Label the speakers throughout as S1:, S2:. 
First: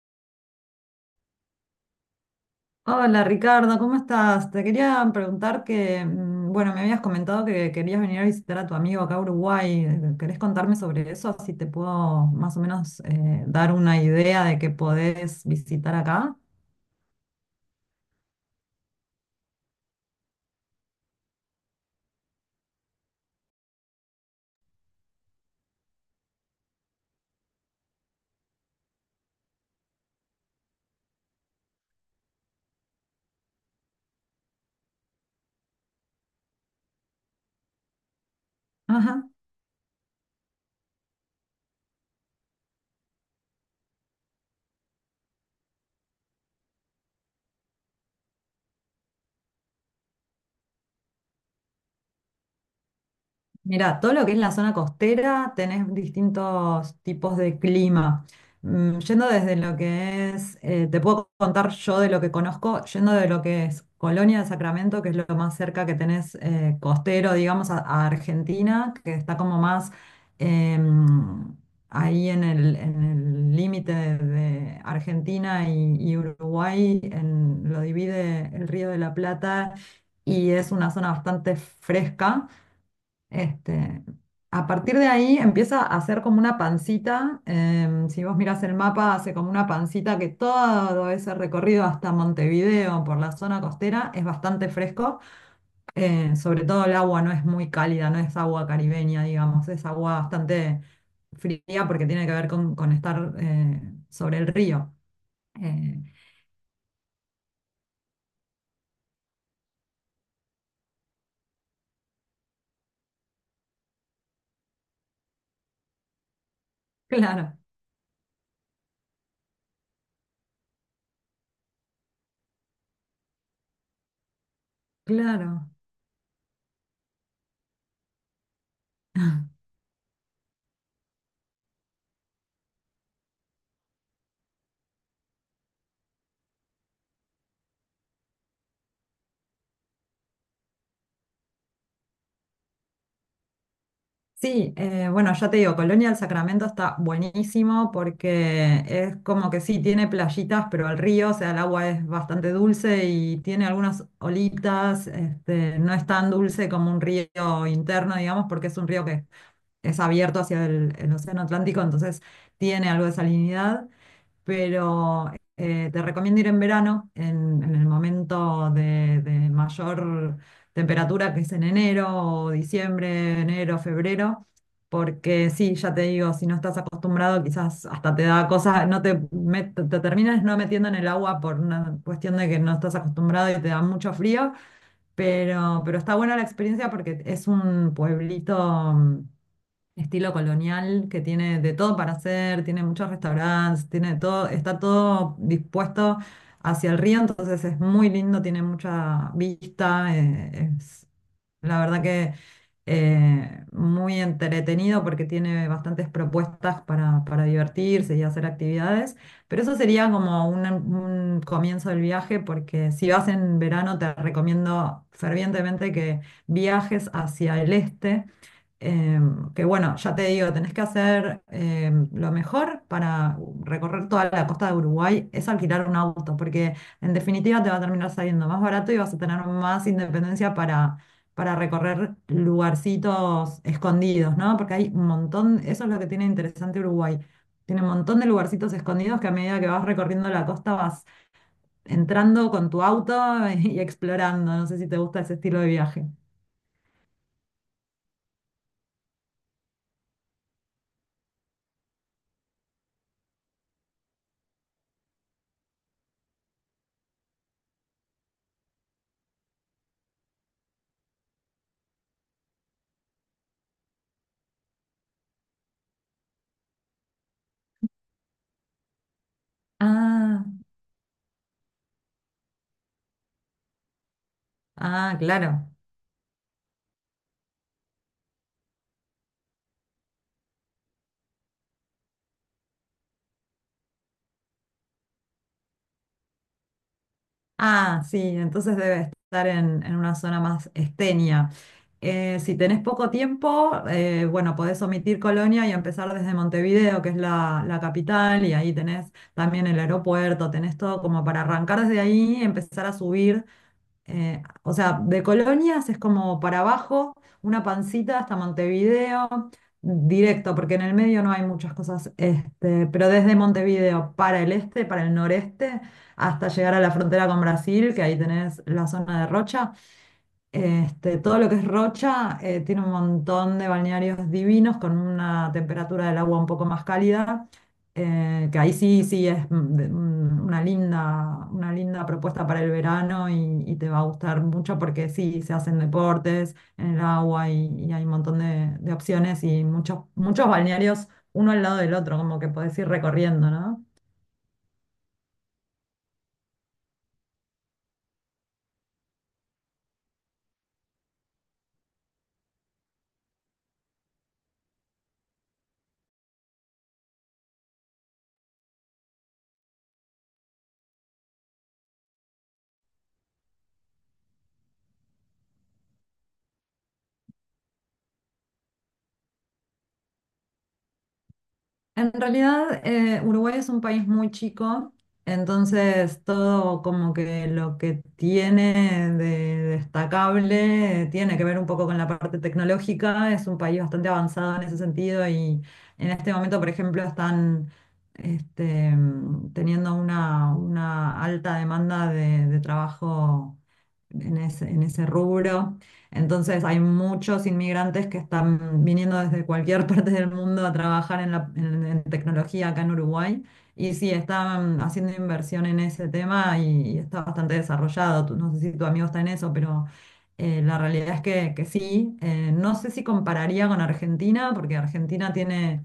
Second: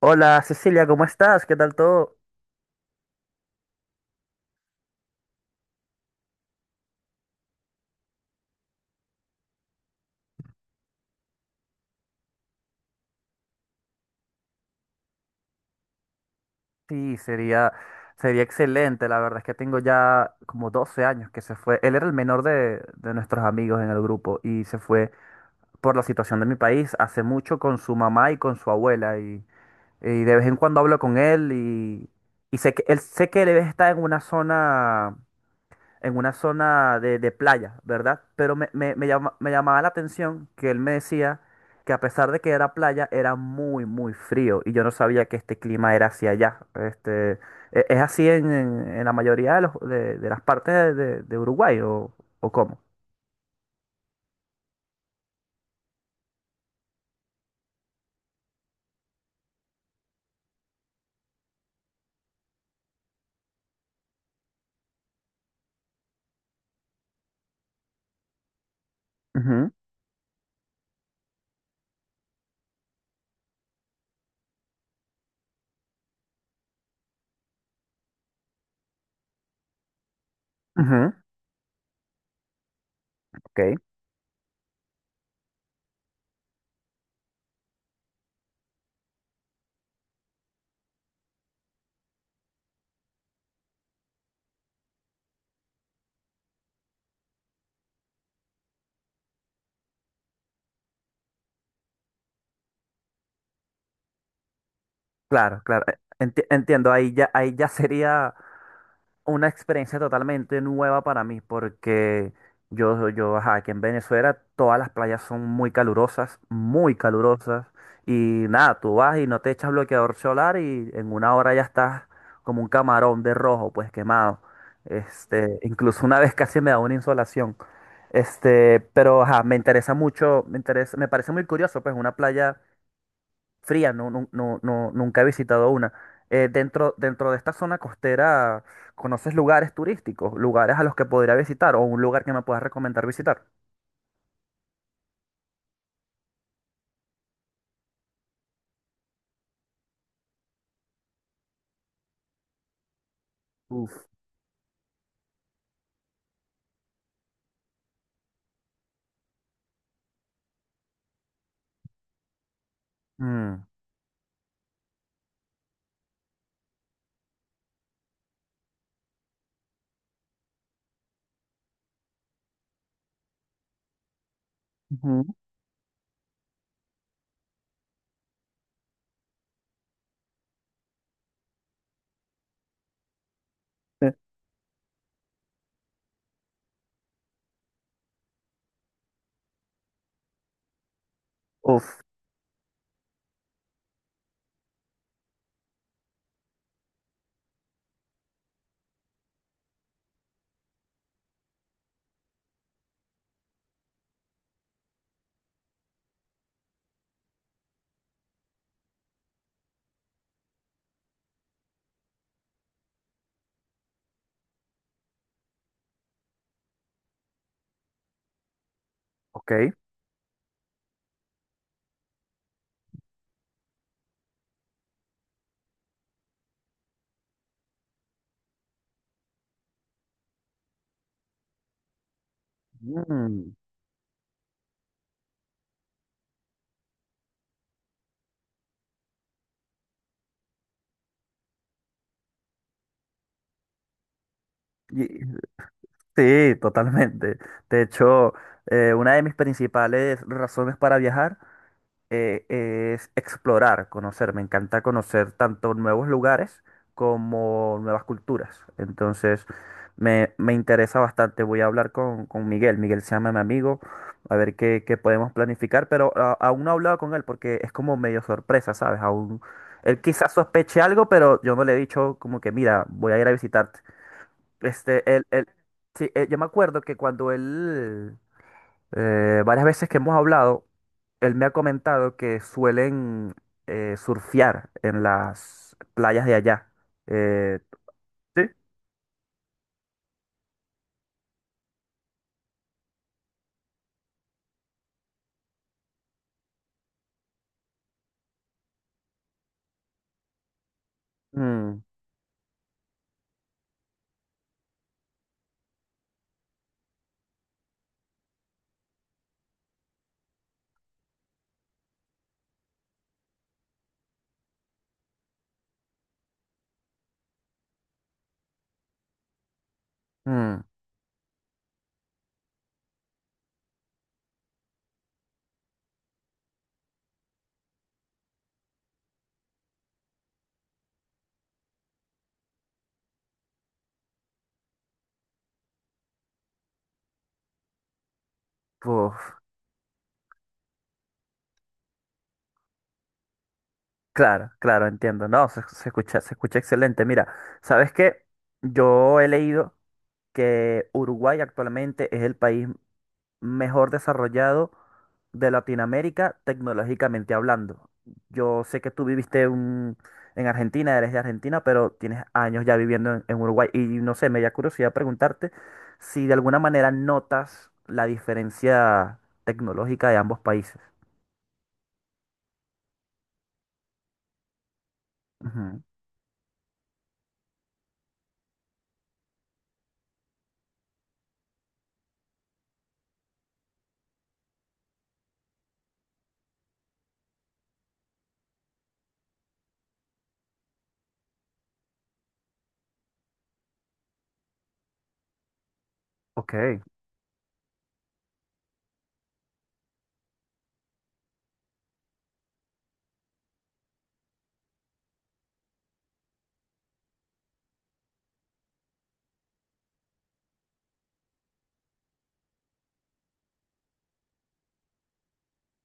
S1: Hola Cecilia, ¿cómo estás? ¿Qué tal todo?
S2: Hola Ricardo, ¿cómo estás? Te quería preguntar bueno, me habías comentado que querías venir a visitar a tu amigo acá a Uruguay. ¿Querés contarme sobre eso? Así te puedo más o menos dar una idea de qué podés visitar acá.
S1: Sí, sería, sería excelente. La verdad es que tengo ya como 12 años que se fue. Él era el menor de nuestros amigos en el grupo y se fue por la situación de mi país hace mucho con su mamá y con su abuela. Y de vez en cuando hablo con él. Y sé que él está en una zona de playa, ¿verdad? Pero
S2: Ajá.
S1: me llamaba la atención que él me decía que a pesar de que era playa, era muy frío y yo no sabía que este clima era hacia allá. ¿es así en la mayoría de las partes de Uruguay o cómo?
S2: Mira, todo lo que es la zona costera, tenés distintos tipos de clima. Yendo desde lo que es, te puedo contar yo de lo que conozco, yendo de lo que es Colonia de Sacramento, que es lo más cerca que tenés costero, digamos, a Argentina, que está como
S1: Ujú.
S2: más em, ahí en el límite de Argentina y Uruguay, lo divide el Río de la Plata y es una zona
S1: Ujú.
S2: bastante fresca
S1: Ok.
S2: este, a partir de ahí empieza a hacer como una pancita. Si vos mirás el mapa, hace como una pancita que todo ese recorrido hasta Montevideo por la zona costera es bastante fresco. Sobre todo el agua no es muy cálida, no es agua caribeña, digamos, es agua bastante fría porque tiene que ver con estar sobre el río.
S1: Claro, claro.
S2: Eh,
S1: Entiendo, ahí ya sería una experiencia totalmente nueva para mí, porque ajá, aquí en Venezuela todas las playas son muy
S2: claro,
S1: calurosas, y nada, tú vas y no te echas bloqueador solar y en una hora ya estás como un camarón de rojo, pues quemado.
S2: claro.
S1: Incluso una vez casi me da una insolación. Pero ajá, me interesa mucho, me interesa, me parece muy curioso, pues una playa fría, no, no, nunca he visitado una. Dentro de esta zona costera, ¿conoces lugares turísticos? ¿Lugares a los que podría visitar o un lugar que me puedas recomendar visitar?
S2: Sí, bueno, ya te digo, Colonia del Sacramento está buenísimo porque es como que sí, tiene playitas, pero el río, o sea, el agua es bastante dulce y tiene
S1: Uf.
S2: algunas olitas, este, no es tan dulce como un río interno, digamos, porque es un río que es abierto hacia el Océano Atlántico, entonces tiene algo de
S1: Mm.
S2: salinidad pero te recomiendo ir en verano, en el momento de mayor temperatura, que es en enero, o diciembre, enero, febrero,
S1: Ujú.
S2: porque sí, ya te digo, si no estás acostumbrado, quizás hasta te da cosas, no te, met- te terminas no metiendo en el agua por una cuestión de que no estás acostumbrado y te da
S1: Eh,
S2: mucho frío, pero está buena la experiencia porque es un pueblito. Estilo colonial que tiene de
S1: Uf.
S2: todo para hacer, tiene muchos restaurantes, tiene de todo, está todo dispuesto hacia el río, entonces es muy lindo, tiene mucha vista, es la verdad que muy entretenido porque tiene bastantes propuestas para divertirse y hacer actividades, pero eso sería como un comienzo del viaje porque si vas en verano te recomiendo fervientemente que viajes hacia el este.
S1: Ok.
S2: Que bueno, ya te digo, tenés que hacer lo mejor para recorrer toda la costa de Uruguay es alquilar un auto, porque en definitiva te va a terminar saliendo más barato y vas a tener más independencia para recorrer
S1: Mm.
S2: lugarcitos escondidos, ¿no? Porque hay un montón, eso es lo que tiene interesante Uruguay. Tiene un montón de lugarcitos escondidos que a medida que vas recorriendo la costa vas entrando con tu auto y explorando. No sé si te gusta
S1: Y-
S2: ese estilo de viaje.
S1: sí, totalmente. De hecho, una de mis principales razones para viajar eh, es explorar, conocer. Me encanta conocer tanto nuevos lugares como nuevas culturas. Entonces, me interesa bastante. Voy a hablar con Miguel. Miguel se llama mi amigo, a ver qué podemos planificar, pero aún no he hablado con él porque es como medio sorpresa, ¿sabes? Aún él quizás
S2: Ah,
S1: sospeche algo, pero yo no le he dicho como que, mira, voy a ir a visitarte. Este, él, él,
S2: claro.
S1: sí, yo me acuerdo que cuando él, varias veces que hemos hablado, él me ha comentado que suelen surfear en las playas de allá. Eh.
S2: Ah, sí,
S1: Sí.
S2: entonces debe estar en una zona más esteña. Si tenés poco tiempo, bueno, podés omitir Colonia y empezar desde Montevideo, que es la, la capital, y ahí tenés también el aeropuerto, tenés todo como para
S1: Mm.
S2: arrancar desde ahí, empezar a subir. O sea, de Colonias es como para abajo, una pancita hasta Montevideo, directo, porque en el medio no hay muchas cosas, este, pero desde Montevideo para el este, para el noreste, hasta llegar a la frontera con Brasil, que ahí tenés la zona de Rocha,
S1: Mm.
S2: este, todo lo que es Rocha tiene un montón de balnearios divinos con una temperatura del agua un poco más cálida, que ahí sí, sí es una linda propuesta para el verano y te va a gustar mucho porque sí, se hacen deportes en el agua y hay un montón de
S1: Uf.
S2: opciones y muchos, muchos balnearios uno al lado del otro, como que podés ir recorriendo, ¿no?
S1: Claro, claro, entiendo. No, se escucha excelente. Mira, ¿sabes qué? Yo he leído que Uruguay actualmente es el país mejor desarrollado de Latinoamérica tecnológicamente hablando. Yo sé que tú en Argentina, eres de Argentina, pero tienes años ya viviendo en Uruguay y no sé, me da curiosidad preguntarte si de alguna manera notas la diferencia tecnológica de ambos países.
S2: En realidad, Uruguay es un país muy chico,
S1: Ujú.
S2: entonces todo como que lo que tiene de destacable tiene que ver un poco con la parte tecnológica. Es un país bastante avanzado en ese sentido y en este momento, por ejemplo, están teniendo una alta demanda de trabajo en ese rubro.
S1: Ok.
S2: Entonces hay muchos inmigrantes que están viniendo desde cualquier parte del mundo a trabajar en, en tecnología acá en Uruguay. Y sí, están haciendo inversión en ese tema y está bastante desarrollado. No sé si tu amigo está en eso, pero la realidad es que sí. No sé si compararía con Argentina, porque Argentina tiene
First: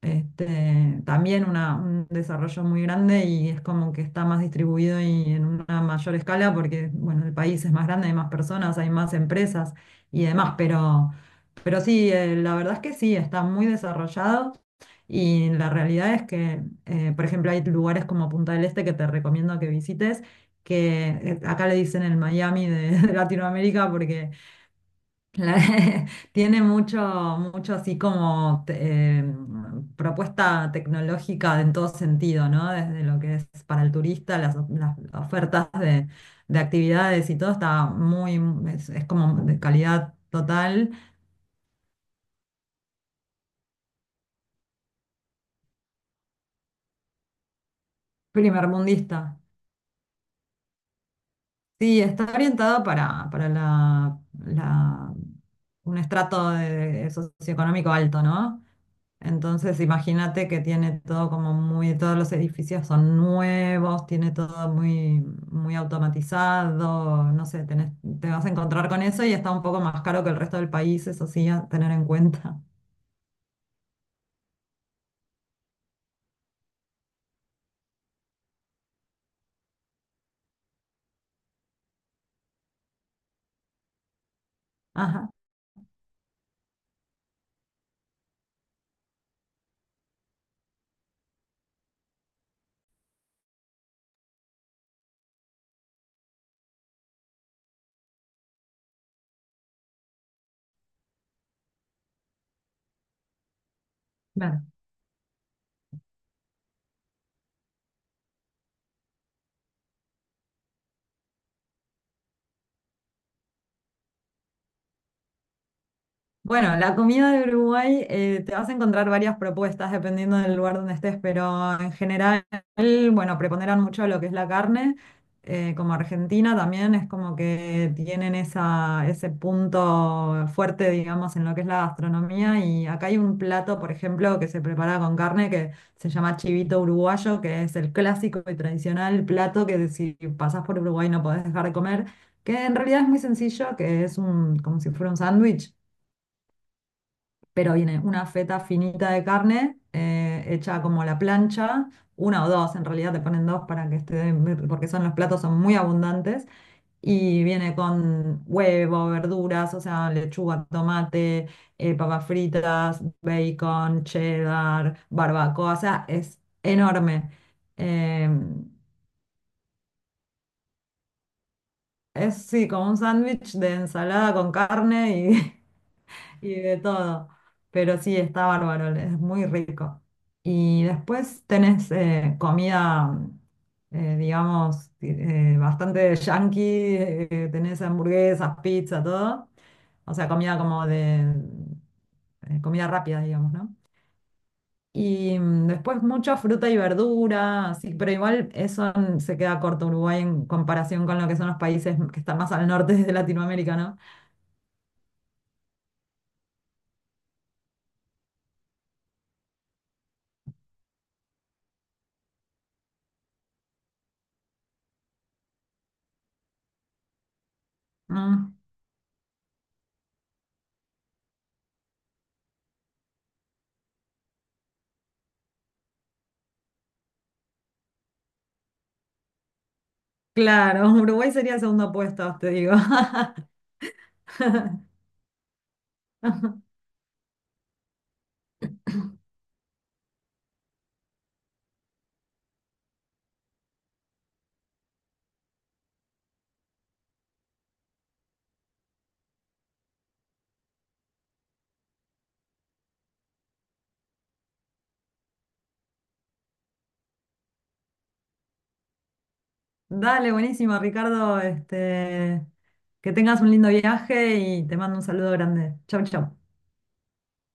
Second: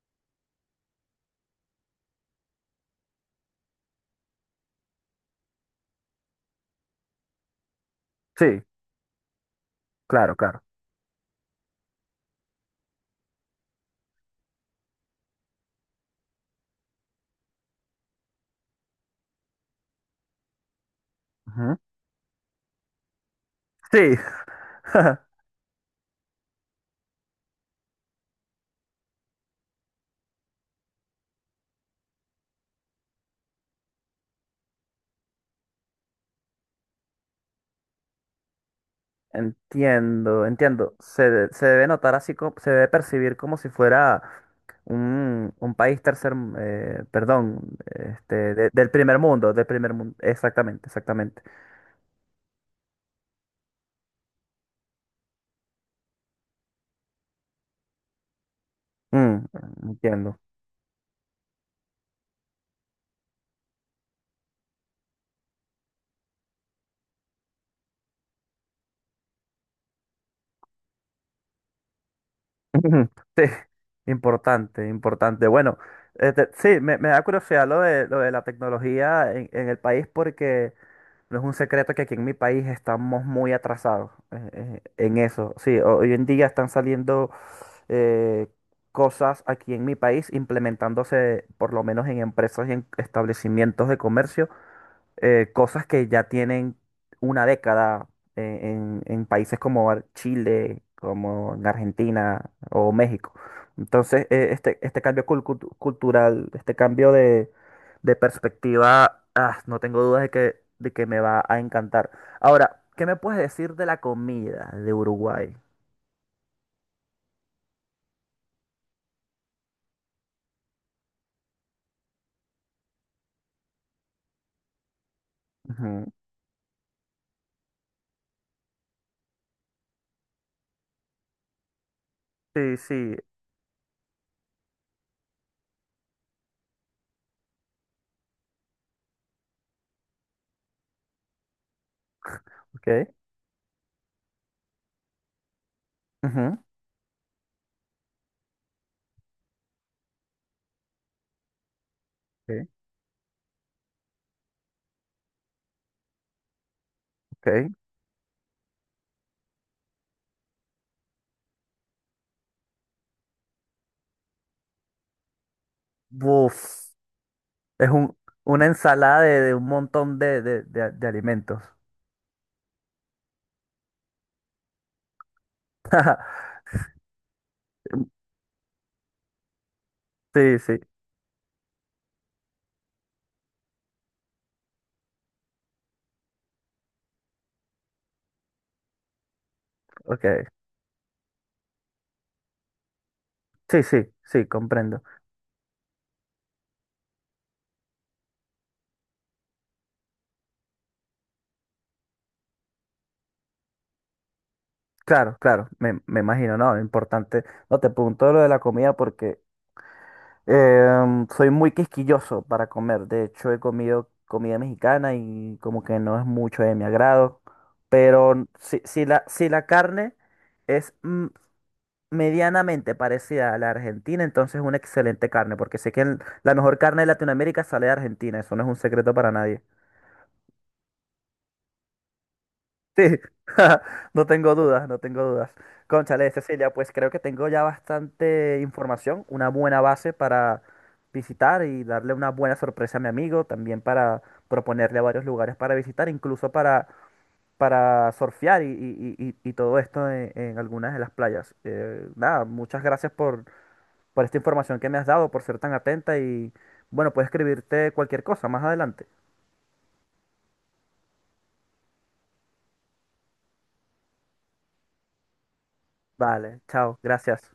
S2: este, también un desarrollo muy grande y es como que está más distribuido y en una mayor escala porque, bueno, el país es más grande, hay más
S1: Sí,
S2: personas, hay más empresas y
S1: claro,
S2: demás,
S1: claro.
S2: pero sí, la verdad es que sí, está muy desarrollado y la realidad es que, por ejemplo, hay lugares como Punta del Este que te recomiendo que visites, que acá le
S1: Ujú.
S2: dicen el Miami de de Latinoamérica
S1: Sí.
S2: porque la- tiene mucho así como propuesta tecnológica en todo sentido, ¿no? Desde lo que es para el turista, las ofertas de actividades y todo está muy, es como de calidad
S1: Entiendo,
S2: total,
S1: entiendo. Se debe notar así, como, se debe percibir como si fuera un país tercer, perdón,
S2: primermundista.
S1: del primer mundo, exactamente, exactamente.
S2: Sí, está orientada para la- un estrato socioeconómico alto, ¿no?
S1: Mm.
S2: Entonces,
S1: Entiendo.
S2: imagínate que tiene todo como muy, todos los edificios son nuevos, tiene todo muy, muy automatizado, no sé, te vas a encontrar con eso y está un poco más caro que el resto del país, eso sí, a tener en cuenta.
S1: Ujú. Sí, importante, importante. Bueno, sí, me da curiosidad lo lo de la tecnología en el país porque no es un secreto que aquí en mi país estamos muy atrasados en
S2: Ajá.
S1: eso. Sí, hoy en día están saliendo eh, cosas aquí en mi país implementándose por lo menos en empresas y en establecimientos de comercio, cosas que ya tienen 1 década en países como Chile, como en Argentina o México. Entonces,
S2: Claro.
S1: este cambio cultural, este cambio de perspectiva, ah, no tengo dudas de de que me va a encantar. Ahora, ¿qué me puedes decir de la comida de Uruguay?
S2: Bueno, la comida de Uruguay, te vas a encontrar varias propuestas dependiendo del lugar donde estés, pero en general, bueno, preponderan mucho lo que es la carne. Como
S1: Ujú.
S2: Argentina también es como que tienen esa, ese punto fuerte, digamos, en lo que es la gastronomía.
S1: Sí,
S2: Y acá
S1: sí,
S2: hay un plato, por ejemplo, que se prepara con carne que se llama chivito uruguayo, que es el clásico y tradicional plato que si pasás por Uruguay no podés dejar de comer. Que en realidad
S1: ok.
S2: es muy sencillo, que es un, como si fuera un sándwich
S1: Ujú,
S2: pero viene una feta finita de carne hecha como a la plancha, una o
S1: ok,
S2: dos, en realidad te ponen dos para que esté, porque son los platos son muy abundantes, y
S1: ok.
S2: viene con huevo, verduras, o sea, lechuga, tomate, papas fritas, bacon, cheddar, barbacoa, o sea, es
S1: Buf,
S2: enorme.
S1: es un,
S2: Em,
S1: una ensalada de un montón de alimentos.
S2: es sí, como un sándwich de ensalada con carne y y de todo. Pero sí, está bárbaro, es muy rico.
S1: Sí, sí,
S2: Y después tenés comida, digamos, bastante yankee, tenés hamburguesas, pizza, todo. O sea,
S1: ok.
S2: comida como de comida rápida, digamos, ¿no?
S1: Sí, sí, sí, comprendo.
S2: Y después mucha fruta y verdura, así, pero igual eso se queda corto Uruguay en comparación con lo que son los países que están más al norte de Latinoamérica, ¿no?
S1: Claro, claro, me imagino, ¿no? Importante. No te pregunto lo de la comida porque em, soy muy quisquilloso para comer. De hecho, he comido comida mexicana y como que no es mucho de mi agrado. Pero
S2: Mm.
S1: si, si la carne es mm, medianamente parecida a la argentina, entonces es una excelente carne, porque sé que la mejor carne de Latinoamérica sale de Argentina. Eso no es un secreto para nadie.
S2: Claro, Uruguay sería segundo puesto, te digo.
S1: Sí, no tengo dudas, no tengo dudas. Cónchale, Cecilia, pues creo que tengo ya bastante información, una buena base para visitar y darle una buena sorpresa a mi amigo, también para proponerle varios lugares para visitar, incluso para surfear y y todo esto en algunas de las playas. Nada, muchas gracias por esta información que me has dado, por ser tan atenta y bueno, puedes escribirte cualquier cosa más adelante.
S2: Dale, buenísimo, Ricardo. Este, que tengas un lindo viaje y te mando un saludo grande. Chau, chau.
S1: Vale, chao, gracias.